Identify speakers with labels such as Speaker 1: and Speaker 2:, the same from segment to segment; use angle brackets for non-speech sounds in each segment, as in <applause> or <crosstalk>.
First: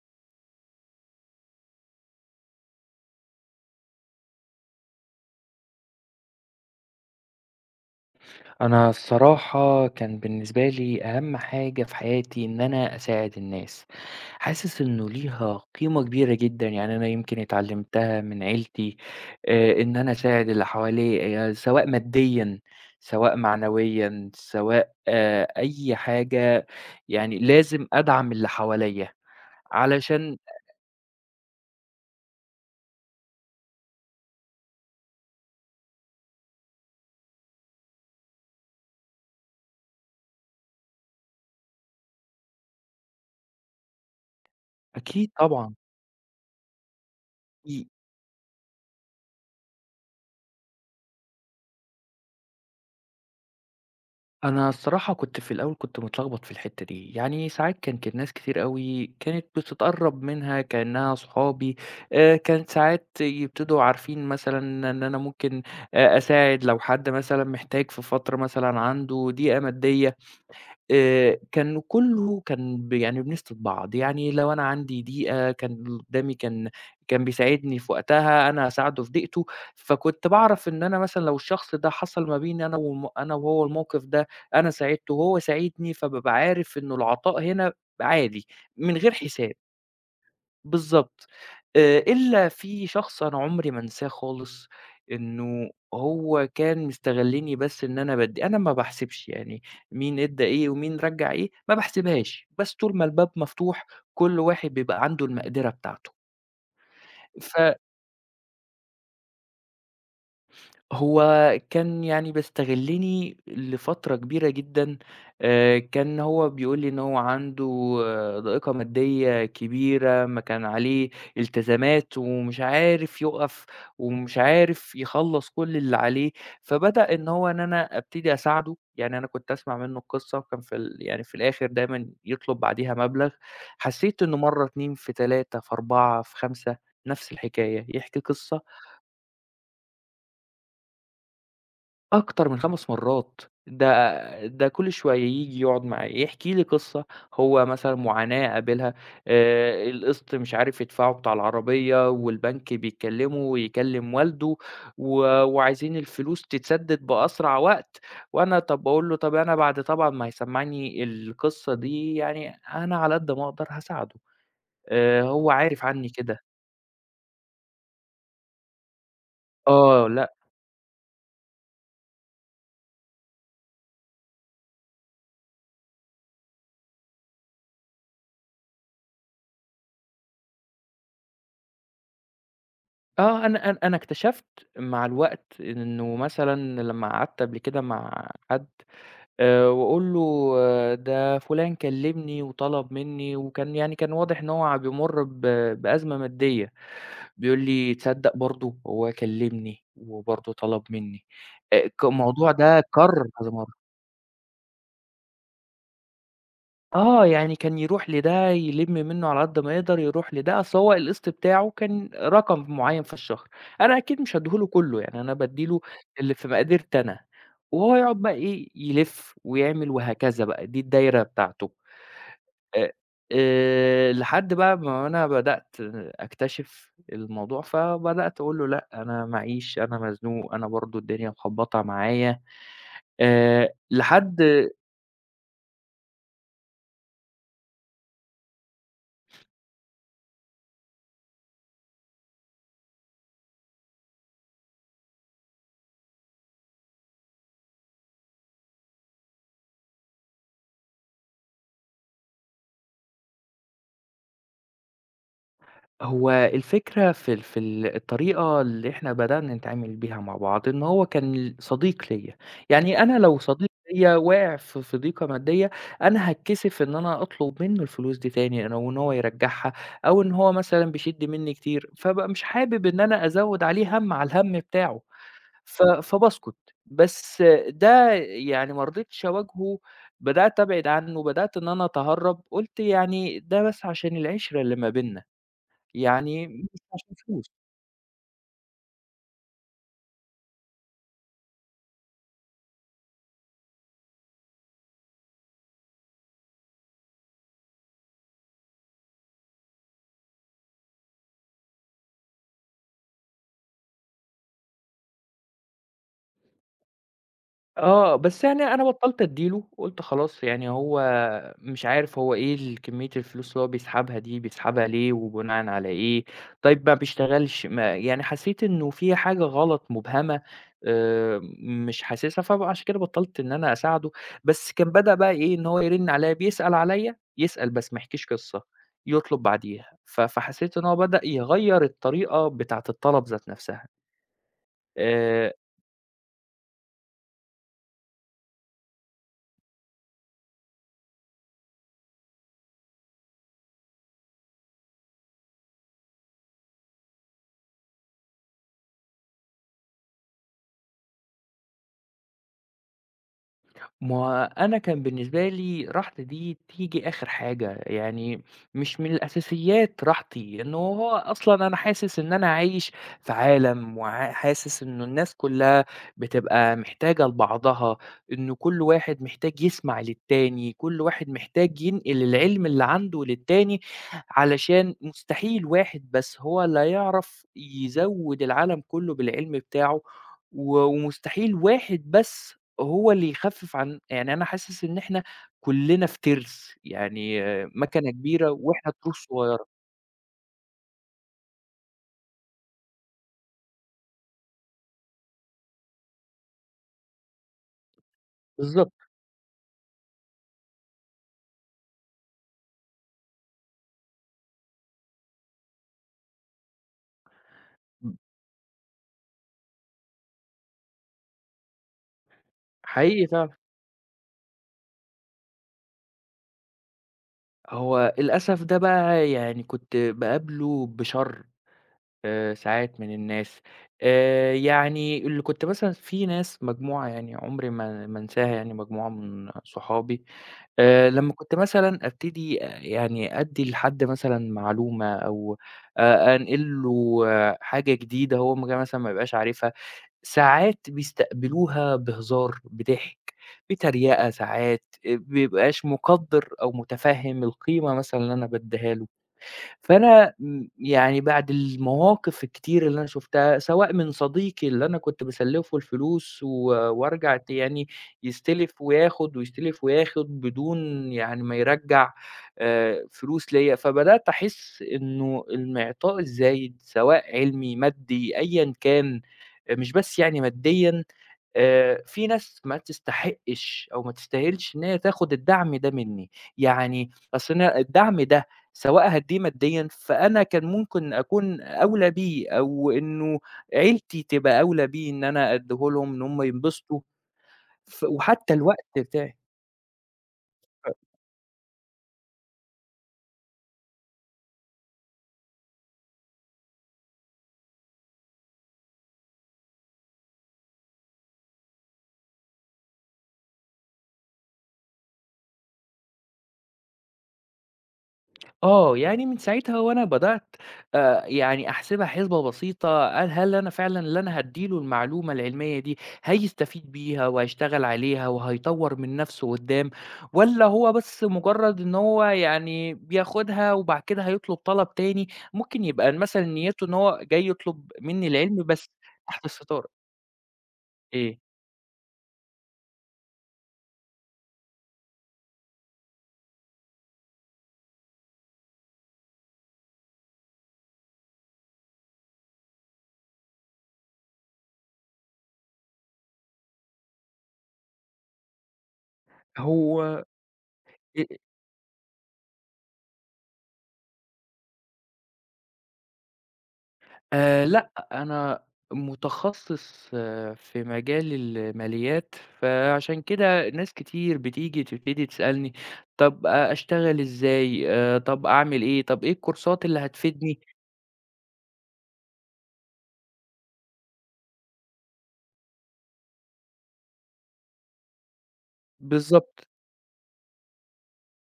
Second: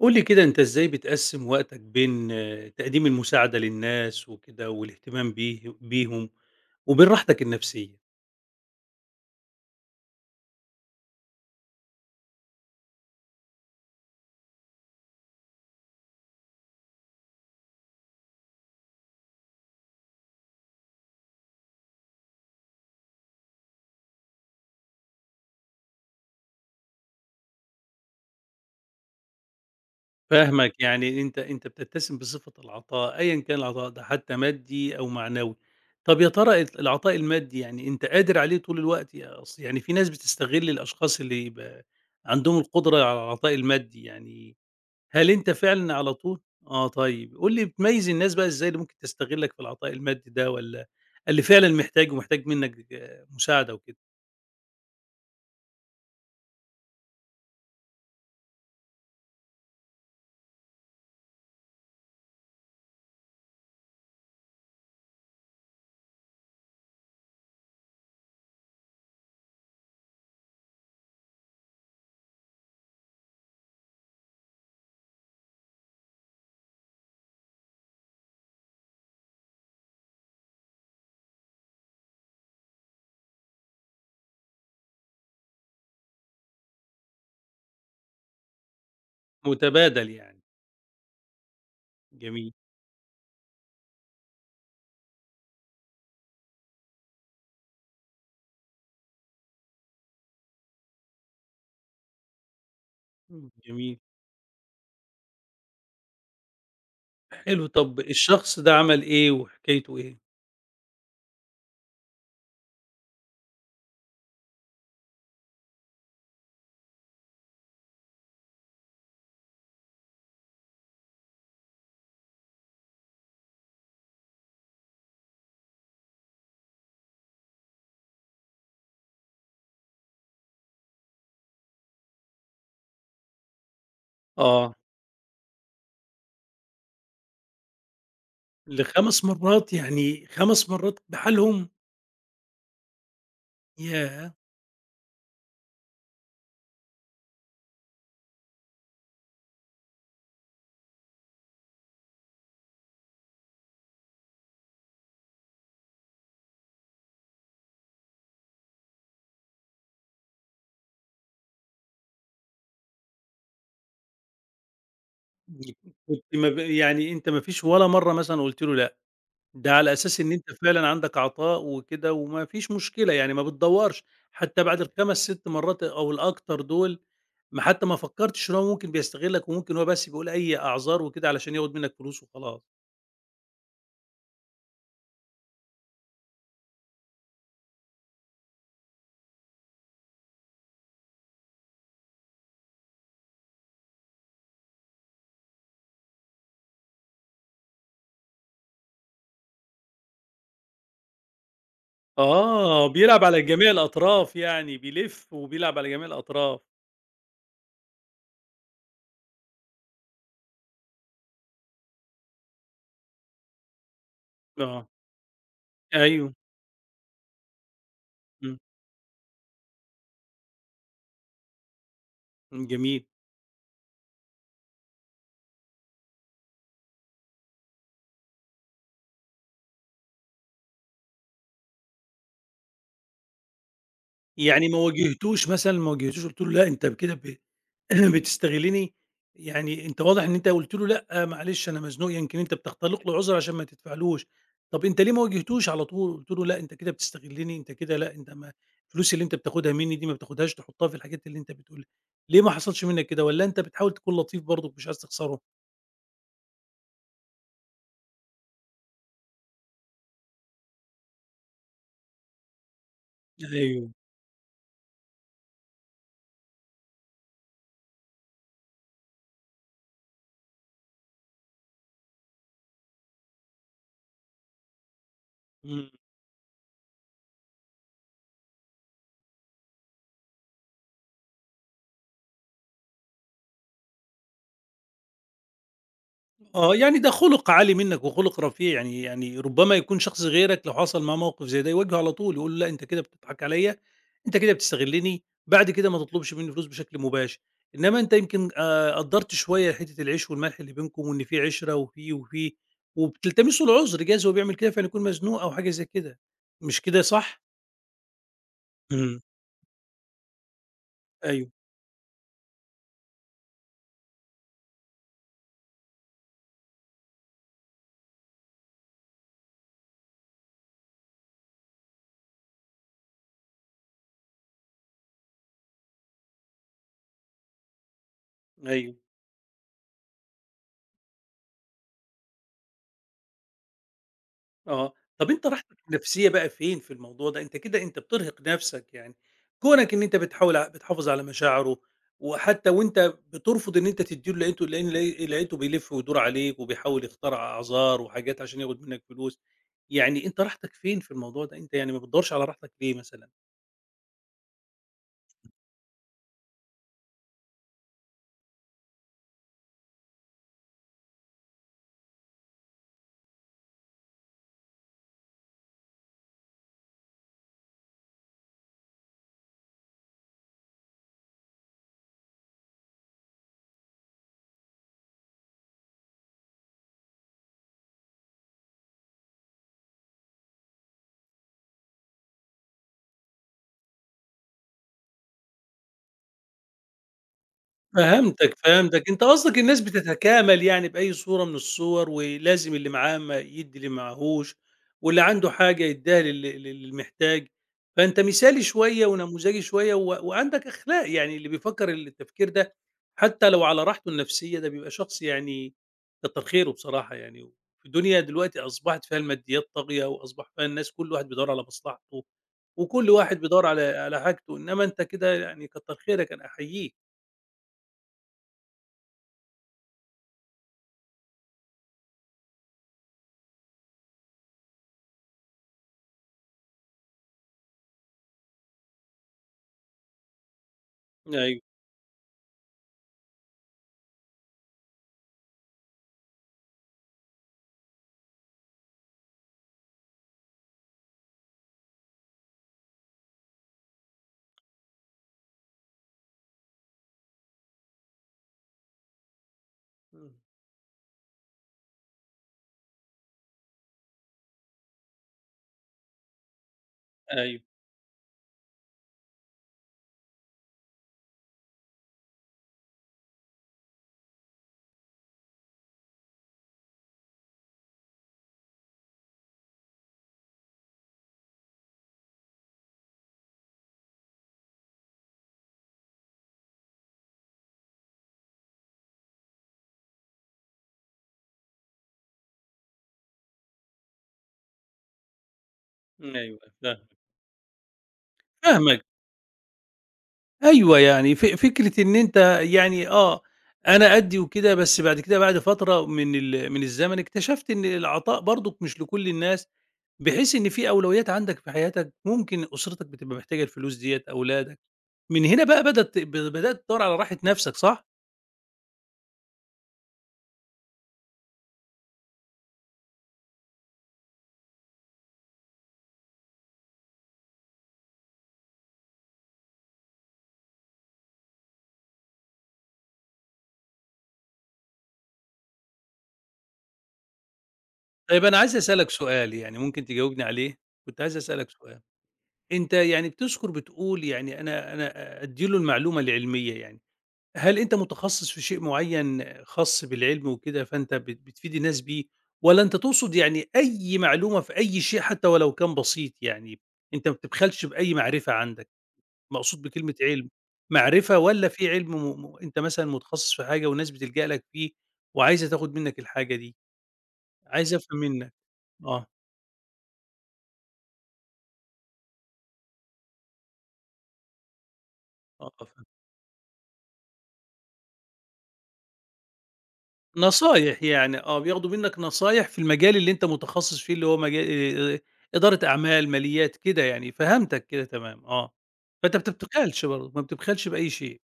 Speaker 1: قُل لي كده أنت إزاي بتقسّم وقتك بين تقديم المساعدة للناس وكده والاهتمام بيهم، وبين راحتك النفسية؟
Speaker 2: أنا الصراحة كان بالنسبة لي أهم حاجة في حياتي إن أنا أساعد الناس، حاسس إنه ليها قيمة كبيرة جدًا، يعني أنا يمكن اتعلمتها من عيلتي إن أنا أساعد اللي حواليّا سواء ماديًا، سواء معنويًا، سواء أي حاجة، يعني لازم أدعم اللي حواليّا علشان.
Speaker 1: فاهمك، يعني أنت بتتسم بصفة العطاء أيًا كان العطاء ده حتى مادي أو معنوي، طَب يا ترى العطاء المادي يعني أنت قادر عليه طول الوقت؟ يا أصل يعني في ناس بتستغل الأشخاص اللي يبقى عندهم القدرة على العطاء المادي يعني
Speaker 2: أكيد
Speaker 1: هل أنت
Speaker 2: طبعًا.
Speaker 1: فعلًا على طول؟ طيب، قُل لي بتميّز الناس بقى إزاي اللي ممكن تستغلك في العطاء المادي ده والّا اللي فعلًا محتاج منّك مساعدة وكده،
Speaker 2: أنا الصراحة كنت في الأول كنت متلخبط في الحتّة دي، يعني ساعات كانت ناس كتير أوي كانت بتتقرّب منها كإنها صحابي، كانت ساعات يبتدوا عارفين مثلًا إن أنا ممكن أساعد لو حد مثلًا محتاج في فترة مثلًا عنده ضيقة مادية، كان كُلّه كان يعني بنسند بعض، يعني لو أنا عندي ضيقة كان اللي قدّامي كان بيساعدني في وقتها، أنا هاساعده في ضيقته، فكنت باعرف إن أنا مثلًا لو الشخص ده حصل ما بيني أنا أنا وهو الموقف ده، أنا ساعدته وهو ساعدني، فبابقى عارف إنه العطاء هنا عادي من غير حساب.
Speaker 1: متبادل يعني،
Speaker 2: بالضبط. إلا
Speaker 1: جميل،
Speaker 2: في شخص أنا عمري ما أنساه خالص، إنه هو كان مستغلّني بس إن أنا بادّي، أنا ما باحسبش يعني مين ادّى إيه ومين رجّع إيه، ما باحسبهاش، بس طول ما الباب
Speaker 1: إمم،
Speaker 2: مفتوح،
Speaker 1: جميل،
Speaker 2: كل واحد بيبقى عنده المقدرة بتاعته.
Speaker 1: حلو
Speaker 2: ف
Speaker 1: طب الشخص ده عمل إيه وحكايته إيه؟
Speaker 2: هو كان يعني بيستغلني لفترة كبيرة جدًا، كان هو بيقول لي إن هو عنده ضائقة مادية كبيرة، ما كان عليه التزامات ومش عارف يُقف، ومش عارف يخلّص كل اللي عليه، فبدأ إن هو إن أنا أبتدي أساعده، يعني أنا كنت أسمع منه القصة وكان في ال يعني في الآخر دايمًا يطلب بعديها مبلغ، حسيت إنه مرّة،
Speaker 1: آه،
Speaker 2: 2، في 3، في 4، في 5 نفس الحكاية، يحكي قصة
Speaker 1: ل5 مرات يعني 5 مرات بحالهم!
Speaker 2: أكتر من 5 مرّات،
Speaker 1: ياه!
Speaker 2: ده كل شوية ييجي يقعد معايا، يحكي لي قصّة، هو مثلًا معاناة قابلها، القسط مش عارف يدفعه بتاع العربية والبنك بيكلّمه ويكلّم والده، وعايزين الفلوس تتسدد بأسرع وقت، وأنا طَب باقول له طَب أنا بعد طبعًا ما هيسمّعني القصّة دي يعني أنا على قد ما أقدر هاساعده، هو عارف عني
Speaker 1: كنت ما
Speaker 2: كده.
Speaker 1: ب يعني أنت ما فيش ولا مرّة مثلًا قُلت له لأ؟ ده على
Speaker 2: آه،
Speaker 1: أساس إن
Speaker 2: لأ.
Speaker 1: أنت فعلًا عندك عطاء وكده وما فيش مشكلة، يعني ما بتدوّرش، حتى بعد ال5، 6 مرات أو الأكتر دول ما حتى ما فكّرتش إن هو ممكن بيستغلّك وممكن هو بس بيقول أي أعذار وكده علشان ياخُد منّك فلوس وخلاص.
Speaker 2: أنا اكتشفت مع الوقت إنه مثلًا لمّا قعدت قبل كده مع حد وأقول له ده فلان كلمني وطلب مني وكان يعني كان واضح إن هو بيمُر بأزمة مادية، بيقول لي تصدق برضه هو كلمني وبرضه طلب مني، ك الموضوع ده
Speaker 1: بيلعب
Speaker 2: اتكرر.
Speaker 1: على جميع الأطراف يعني، بيلِف وبيلعب على جميع الأطراف.
Speaker 2: يعني كان يروح لده يلِم منّه على قد ما يقدر، يروح لده، أصل هو القسط بتاعه كان رقم معيّن في الشهر، أنا أكيد مش هادّيه له
Speaker 1: آه،
Speaker 2: كلّه، يعني أنا بادّي له
Speaker 1: أيوه،
Speaker 2: اللي في مقدرتي أنا، وهو يقعد بقى
Speaker 1: إمم،
Speaker 2: إيه، يلِف ويعمل وهكذا بقى، دي الدايرة بتاعته.
Speaker 1: إمم،
Speaker 2: آآ
Speaker 1: جميل.
Speaker 2: لحد بقى ما أنا بدأت أكتشف الموضوع، فبدأت أقول له: "لأ، أنا معيش، أنا مزنوق، أنا برضه الدنيا مخبّطة معايا." لحد
Speaker 1: يعني ما واجهتوش قُلت له لأ أنت كده <clears throat> بتستغلني، يعني أنت واضح إن أنت قُلت له لأ معلش أنا مزنوق يمكن أنت بتختلق له عُذر عشان ما تدفعلوش، طب أنت ليه ما واجهتوش على طول؟ قُلت له لأ أنت كده بتستغلني، أنت كده لأ أنت ما الفلوس اللي أنت بتاخدها مني دي ما بتاخدهاش تحطها في الحاجات اللي أنت بتقول لي، ليه ما حصلش منك كده والّا أنت بتحاول تكون لطيف برضك مش عايز تخسره؟
Speaker 2: هو الفكرة في الطريقة اللي إحنا بدأنا نتعامل بيها مع بعض، إن هو كان صديق ليّا، يعني أنا لو صديق
Speaker 1: أيوه،
Speaker 2: ليّا واقع في ضيقة مادية، أنا هاتكسف إن أنا أطلب منه الفلوس دي تاني أو إن هو يرجّعها أو إن هو مثلًا بيشِد منّي كتير، فابقى مش حابب إن أنا أزوّد عليه هَم على الهَم بتاعه، ف
Speaker 1: إمم.
Speaker 2: فباسكت، بس ده يعني ما رضيتش أواجهه، بدأت أبعد عنّه، بدأت إن أنا أتهرّب، قُلت يعني ده بس عشان العِشرة اللي ما بيننا. يعني مش
Speaker 1: يعني ده
Speaker 2: عشان
Speaker 1: خُلُق
Speaker 2: فلوس.
Speaker 1: عالي منّك وخُلُق رفيع، يعني ربما يكون شخص غيرك لو حصل معاه موقف زي ده يواجهه على طول، يقول له لأ أنت كده بتضحك عليَّ، أنت كده بتستغلّني، بعد كده ما تطلبش منّي فلوس بشكل مباشر، إنّما أنت يمكن قدّرت شوية حتّة العيش والملح اللي بينكم وإن في عِشرة وفي، وبتلتمسوا العُذر جايز هو بيعمل كده فعلًا يكون مزنوق أو حاجة زي كده، مش كده صح؟
Speaker 2: بس يعني أنا
Speaker 1: إمم.
Speaker 2: بطّلت أدّي له، قُلت خلاص يعني هو
Speaker 1: أيوه،
Speaker 2: مش عارف هو إيه كمية الفلوس اللي هو بيسحبها دي، بيسحبها ليه وبناءً على إيه، طيب ما بيشتغلش، ما يعني حسّيت إنه في حاجة غلط مبهمة مش حاسسها، فعشان كده بطّلت إن أنا أساعده، بس كان بدأ بقى إيه، إن هو يرِن عليّا بيسأل عليّا، يسأل بس ما يحكيش قصّة،
Speaker 1: أيوه.
Speaker 2: يطلب بعديها، ف فحسّيت إن هو بدأ يغيّر الطريقة بتاعة الطلب ذات نَفْسها.
Speaker 1: طب أنت
Speaker 2: آآ
Speaker 1: راحتك النفسية بقى فين في الموضوع ده؟ أنت كده أنت بترهق نفسك يعني، كونك إن أنت بتحاول بتحافظ على مشاعره، وحتى وأنت بترفض إن أنت تدّي له لقيته لإن لقيته بيلف ويدور عليك وبيحاول يخترع أعذار وحاجات عشان ياخد منك فلوس، يعني أنت راحتك فين في الموضوع ده؟ أنت يعني ما بتدورش على راحتك ليه مثلًا؟
Speaker 2: ما أنا كان بالنسبة لي راحتي دي تيجي آخر حاجة، يعني مش من الأساسيات راحتي، إنه هو أصلًا أنا حاسس إن أنا عايش في عالم حاسس إنه الناس كلّها بتبقى محتاجة لبعضها، إنه كل واحد محتاج يسمع للتاني، كل واحد محتاج ينقل العلم اللي عنده للتاني، علشان مستحيل واحد بس هو اللي هيعرف يزوّد العالم كلّه بالعلم بتاعه، و ومستحيل واحد بس هو اللي يخفِّف عن، يعني أنا حاسس إن إحنا كُلّنا في تِرْس، يعني مَكَنة كبيرة
Speaker 1: فهمتك،
Speaker 2: وإحنا
Speaker 1: فهمتك. أنت
Speaker 2: تروس
Speaker 1: قصدك
Speaker 2: صغيرة.
Speaker 1: الناس بتتكامل يعني بأي صورة من الصور، ولازم اللي معاه ما يدّي اللي معاهوش، واللي عنده حاجة يدّيها للي محتاج، فأنت مثالي
Speaker 2: بالضبط،
Speaker 1: شوية ونموذجي شوية و وعندك أخلاق، يعني اللي بيفكّر التفكير ده حتى لو على راحته النفسية ده بيبقى شخص يعني كتّر خيره بصراحة يعني، في الدنيا دلوقتي أصبحت فيها الماديات طاغية وأصبح فيها الناس كل واحد بيدوّر على مصلحته، وكل
Speaker 2: حقيقي
Speaker 1: واحد
Speaker 2: فعلًا.
Speaker 1: بيدوّر على حاجته، إنما أنت كده يعني كتّر خيرك، أنا أحييك.
Speaker 2: هو للأسف ده بقى يعني كنت باقابله بشَر ساعات من الناس، يعني اللي كنت مثلًا في ناس مجموعة يعني عُمري ما أنساها يعني مجموعة من صحابي لمّا كنت
Speaker 1: أيوه.
Speaker 2: مثلًا أبتدي يعني أدّي لحد مثلًا معلومة أو أنقل له حاجة جديدة هو مثلًا ما يبقاش عارفها، ساعات بيستقبلوها بهزار، بضحك، بتريقة ساعات، بيبقاش مقدّر أو متفهم القيمة مثلًا اللي أنا بادّيها له.
Speaker 1: إمم.
Speaker 2: فأنا يعني بعد المواقف الكتير اللي أنا شُفتها، سواء من صديقي اللي أنا كنت باسلّفه الفلوس وأرجع
Speaker 1: أيوه،
Speaker 2: يعني يستلف وياخُد، ويستلف وياخُد بدون يعني ما يرجّع فلوس ليّا، فبدأت أحس إنه الإعطاء الزايد سواء علمي، مادي، أيًا كان، مش بس يعني ماديًا. في ناس ما تستحقش أو ما تستاهلش إن هي تاخد الدعم ده منّي، يعني أصل أنا الدعم ده سواء هادّيه ماديًا، فأنا كان ممكن أكون أولى بيه أو إنه عيلتي تبقى أولى بيه إن أنا أدّيه لهم إن هم
Speaker 1: أيوه فاهم
Speaker 2: ينبسطوا، وحتى الوقت
Speaker 1: فاهمك،
Speaker 2: بتاعي.
Speaker 1: أيوه يعني فكرة إن أنت يعني أنا أدّي وكده بس بعد كده بعد فترة من الزمن اكتشفت إن العطاء برضُك مش لكل الناس، بحيث إن في أولويات عندك في حياتك ممكن أسرتك بتبقى محتاجة الفلوس ديّة، أولادك، من هنا بقى بدأت تدوّر على راحة نفسك صح؟
Speaker 2: يعني من ساعتها وأنا بدأت يعني أحسبها حسبة بسيطة، قال هل أنا فعلًا اللي أنا هادّي له المعلومة العلمية دي هيستفيد بيها وهيشتغل عليها وهيطوّر من نَفْسه قدّام، والّا هو بس مجرد إن هو يعني بياخدها وبعد كده هيطلب طلب تاني، ممكن يبقى مثلًا نيته إن هو جاي يطلب منّي
Speaker 1: طيب
Speaker 2: العلم
Speaker 1: أنا عايز
Speaker 2: بس
Speaker 1: أسألك
Speaker 2: تحت
Speaker 1: سؤال يعني
Speaker 2: الستارة.
Speaker 1: ممكن تجاوبني عليه؟ كنت عايز
Speaker 2: إيه؟
Speaker 1: أسألك سؤال، أنت يعني بتذكر بتقول يعني أنا أدّي له المعلومة العلمية يعني. هل أنت متخصص في شيء معيّن خاص بالعلم وكده، فأنت بتفيد الناس بيه، والّا أنت تقصد يعني أي معلومة في أي شيء حتى ولو كان بسيط، يعني أنت ما بتبخلش بأي معرفة عندك، مقصود بكلمة
Speaker 2: هو
Speaker 1: علم،
Speaker 2: أ
Speaker 1: معرفة والّا في علم م م أنت مثلًا متخصص في حاجة والناس بتلجأ لك فيه وعايزة تاخد منّك الحاجة دي؟
Speaker 2: لأ،
Speaker 1: عايز أفهم منّك.
Speaker 2: أنا
Speaker 1: آه،
Speaker 2: متخصص في مجال الماليات، فعشان كده ناس كتير بتيجي تبتدي
Speaker 1: آه،
Speaker 2: تسألني
Speaker 1: آه.
Speaker 2: طَب أشتغل إزاي، طَب أعمل إيه، طَب إيه الكورسات اللي هتفيدني؟
Speaker 1: نصايح يعني، بياخدوا منّك نصايح في المجال اللي أنت متخصص فيه، اللي هو مجال آآ، إدارة أعمال، ماليات، كده يعني، فهمتك كده تمام، فأنت ما
Speaker 2: بالضبط.
Speaker 1: بتبخلش برضه، ما بتبخلش بأي شيء،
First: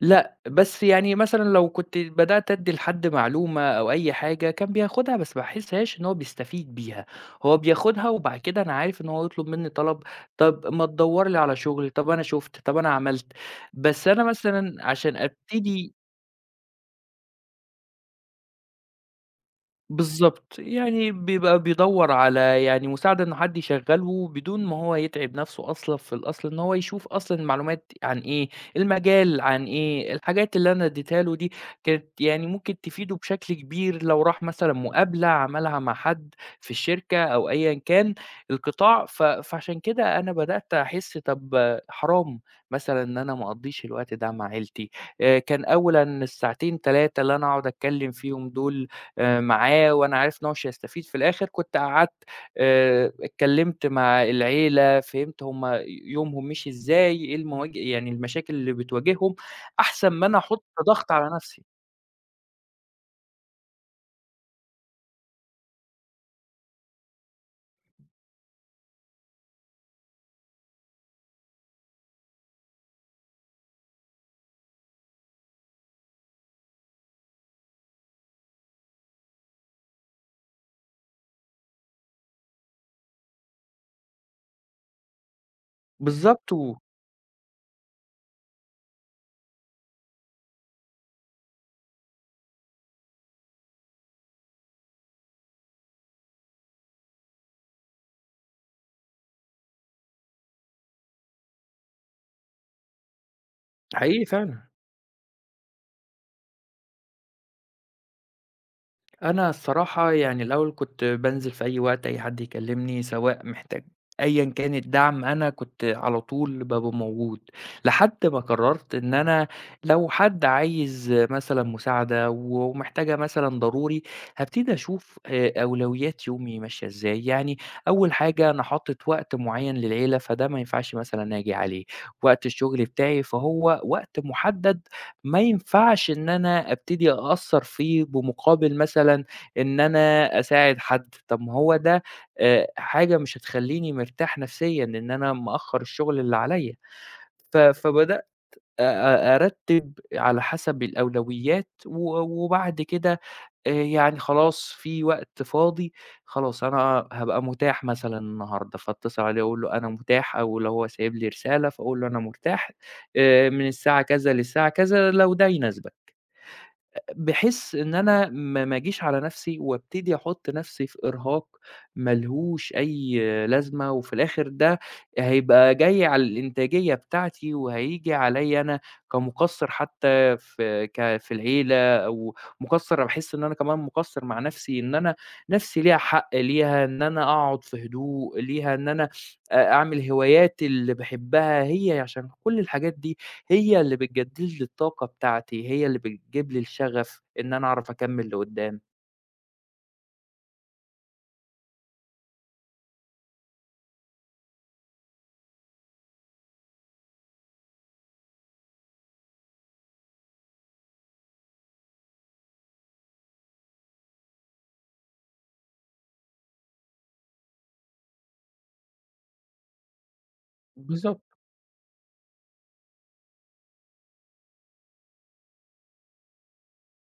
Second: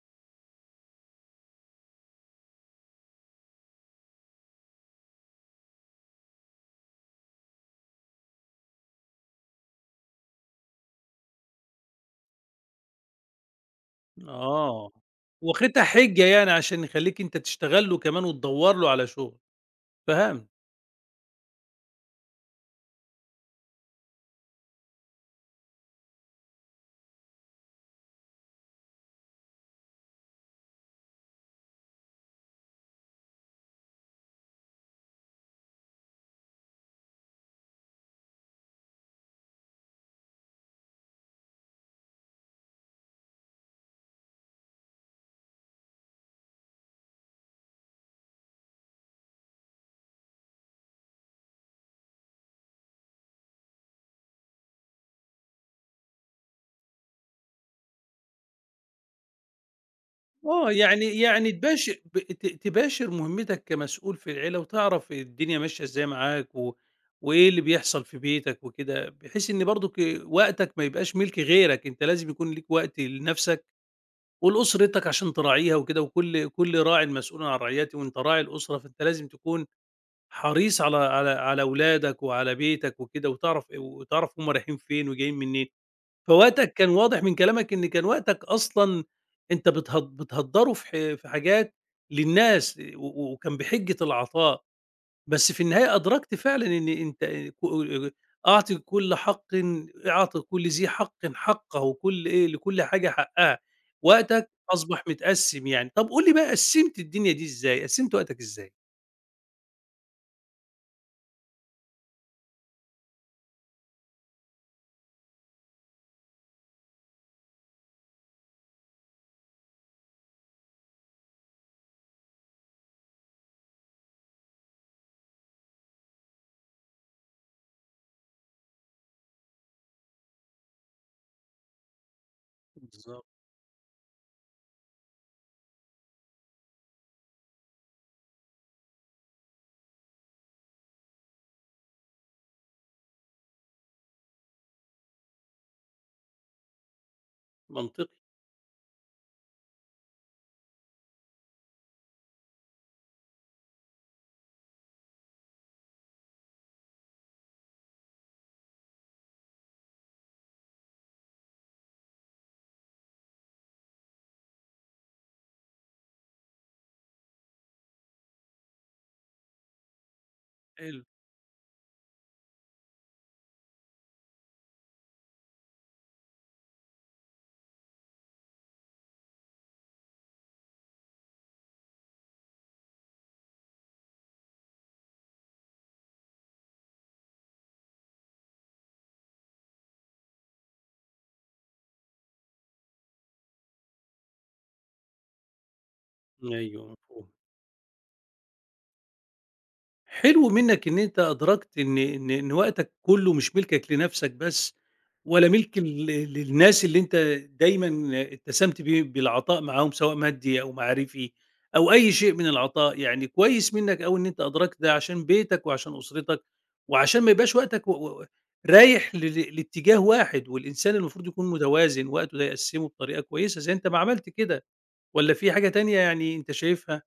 Speaker 2: لأ، بس يعني مثلًا لو كنت بدأت أدّي لحد معلومة أو أي حاجة كان بياخدها، بس ما باحسهاش إن هو بيستفيد بيها، هو بياخدها وبعد كده أنا عارف إن هو يطلب منّي طلب، طَب ما تدوّر لي على شغل، طَب أنا شُفت، طَب أنا عملت، بس أنا مثلًا
Speaker 1: آه،
Speaker 2: عشان
Speaker 1: واخدها
Speaker 2: أبتدي.
Speaker 1: حِجّة يعني عشان يخلّيك أنت تشتغل له كمان وتدوّر له على شغل، فهمت.
Speaker 2: بالضبط، يعني بيبقى بيدوّر على يعني مساعدة إن حد يشغّله بدون ما هو يتعب نَفْسه أصلًا، في الأصل إن هو يشوف أصلًا المعلومات عن إيه، المجال عن إيه، الحاجات اللي أنا ادّيتها له دي كانت يعني ممكن تفيده بشكل كبير لو راح مثلًا مقابلة عملها مع حد في الشركة أو أيًا كان القطاع، ف فعشان كده أنا بدأت أحس طَب حرام مثلًا إن أنا ما أقضّيش الوقت ده مع عيلتي، كان أولًا الساعتين 3 اللي أنا أقعد أتكلّم فيهم دول معاه وأنا عارف إن هو مش هيستفيد في الآخر، كنت قعدت اتكلمت مع العيلة، فهمت هُم يومهم مشي إزاي، إيه يعني المشاكل اللي بتواجههم، أحسن ما أنا أحُط ضغط
Speaker 1: يعني
Speaker 2: على
Speaker 1: يعني
Speaker 2: نفسي.
Speaker 1: تباش ب ت تباشر مهمتك كمسؤول في العيلة وتعرف الدنيا ماشية إزاي معاك و وإيه اللي بيحصل في بيتك وكده، بحيث إن برضك وقتك ما يبقاش مِلك غيرك، أنت لازم يكون ليك وقت لنفسك ولأسرتك عشان تراعيها وكده، وكل راعٍ مسؤول عن رعيته وأنت راعي الأسرة، فأنت لازم تكون حريص على ولادك وعلى بيتك وكده، وتعرف هم رايحين فين وجايين منين.
Speaker 2: بالضبط
Speaker 1: فوقتك كان واضح من كلامك إن كان وقتك أصلًا أنت بتهدّره في حاجات للناس و و وكان بحِجة العطاء، بس في النهاية أدركت فعلًا إن أنت ك أعطِ كل حقٍ أعطِ كل ذي حقٍ حقه وكل إيه، لكل حاجة حقها،
Speaker 2: حقيقي
Speaker 1: وقتك
Speaker 2: فعلًا.
Speaker 1: أصبح متقسّم يعني. طَب قُل لي بقى قسّمت الدنيا دي إزاي، قسّمت وقتك إزاي؟
Speaker 2: أنا الصراحة يعني الأول كنت بانزل في أي وقت أي حد يكلمني، سواء محتاج أيًا كان الدعم أنا كنت على طول بابقى موجود، لحد ما قررت إن أنا لو حد عايز مثلًا مساعدة ومحتاجها مثلًا ضروري، هابتدي أشوف أولويات يومي ماشية إزاي، يعني أول حاجة أنا حاطط وقت معين للعيلة، فده ما ينفعش مثلًا آجي عليه، وقت الشغل بتاعي
Speaker 1: بالضبط،
Speaker 2: فهو وقت محدد، ما ينفعش إن أنا أبتدي أأثّر فيه بمقابل مثلًا إن أنا أساعد حد، طب ما هو ده حاجة مش هتخلّيني مرتاح نفسيًا، إن أنا مأخّر الشغل اللي عليّا، ف
Speaker 1: منطقي،
Speaker 2: فبدأت أ أ أرتّب على حسب الأولويات و وبعد كده يعني خلاص في وقت فاضي، خلاص أنا هابقى متاح مثلًا النهارده، فأتصل عليه أقول له أنا متاح أو لو هو سايب لي رسالة فأقول له أنا متاح من الساعة كذا للساعة كذا لو ده يناسبك. بحيث إن أنا ما أجيش على نفسي وأبتدي أحُط نفسي في
Speaker 1: حلو،
Speaker 2: إرهاق ما لهوش أي لازمة، وفي الآخر ده هيبقى جاي على الإنتاجية بتاعتي، وهييجي عليّا أنا كمُقصّر حتى في العيلة، أو مُقصّر باحس إن أنا كمان مُقصّر مع نفسي، إن أنا نفسي ليها حق، ليها إن أنا أقعد في هدوء، ليها إن أنا أعمل هواياتي اللي باحبها، هي عشان كل الحاجات دي هي اللي بتجدّد لي الطاقة بتاعتي، هي اللي بتجيب لي
Speaker 1: أيوه
Speaker 2: الشغف
Speaker 1: مفهوم.
Speaker 2: إن أنا أعرف أكمّل لقدّام.
Speaker 1: حلو منك إن أنت أدركت إن وقتك كله مش ملكك لنفسك بس، ولا ملك للناس اللي أنت دايمًا اتسمت بالعطاء معاهم سواء مادي أو معرفي أو أي شيء من العطاء، يعني كويس منك أوي إن أنت أدركت ده عشان بيتك وعشان أسرتك، وعشان ما يبقاش وقتك و و رايح ل ل لاتجاه واحد، والإنسان
Speaker 2: بالضبط.
Speaker 1: المفروض يكون متوازن وقته ده يقسّمه بطريقة كويسة زي أنت ما عملت كده، والّا في حاجة تانية يعني أنت شايفها؟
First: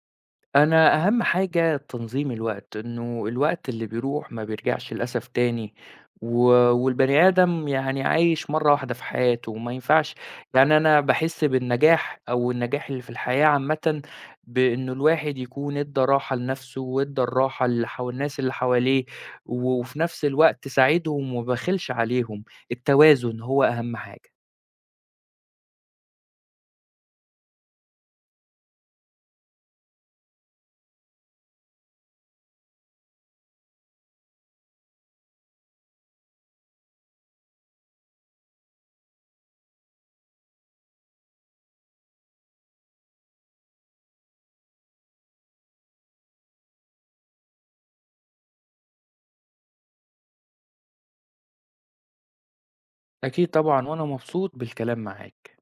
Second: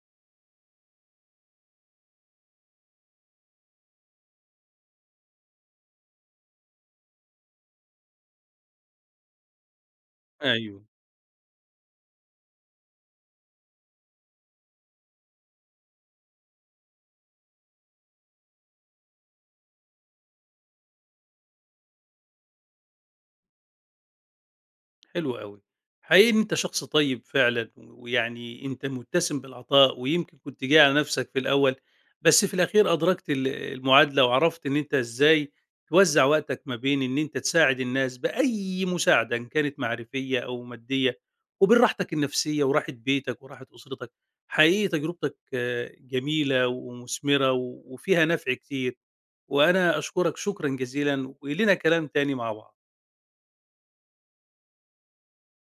Speaker 2: أنا أهم حاجة تنظيم الوقت، إنه الوقت اللي بيروح ما بيرجعش للأسف تاني، و والبني آدم يعني عايش مرّة واحدة في حياته، وما ينفعش يعني،
Speaker 1: أيوه.
Speaker 2: أنا باحس بالنجاح أو النجاح اللي في الحياة عامةً بإنه الواحد يكون ادّى راحة لنفسه، وادّى الراحة اللي الناس اللي حواليه، وفي نفس الوقت ساعدهم وما بخِلش عليهم، التوازن هو أهم حاجة.
Speaker 1: حلو أوي. حقيقي إن أنت شخص طيب فعلًا، ويعني أنت متسم بالعطاء، ويمكن كنت جاي على نفسك في الأول، بس في الأخير أدركت المعادلة، وعرفت إن أنت إزاي توزّع وقتك ما بين إن أنت تساعد الناس بأي مساعدة، إن كانت معرفية أو مادية، وبين راحتك النفسية وراحة بيتك وراحة أسرتك. حقيقي تجربتك جميلة ومثمرة، وفيها نفع كتير، وأنا أشكرك شكرًا جزيلًا، ولينا كلام تاني مع بعض.
Speaker 2: أكيد طبعًا، وأنا مبسوط بالكلام معاك.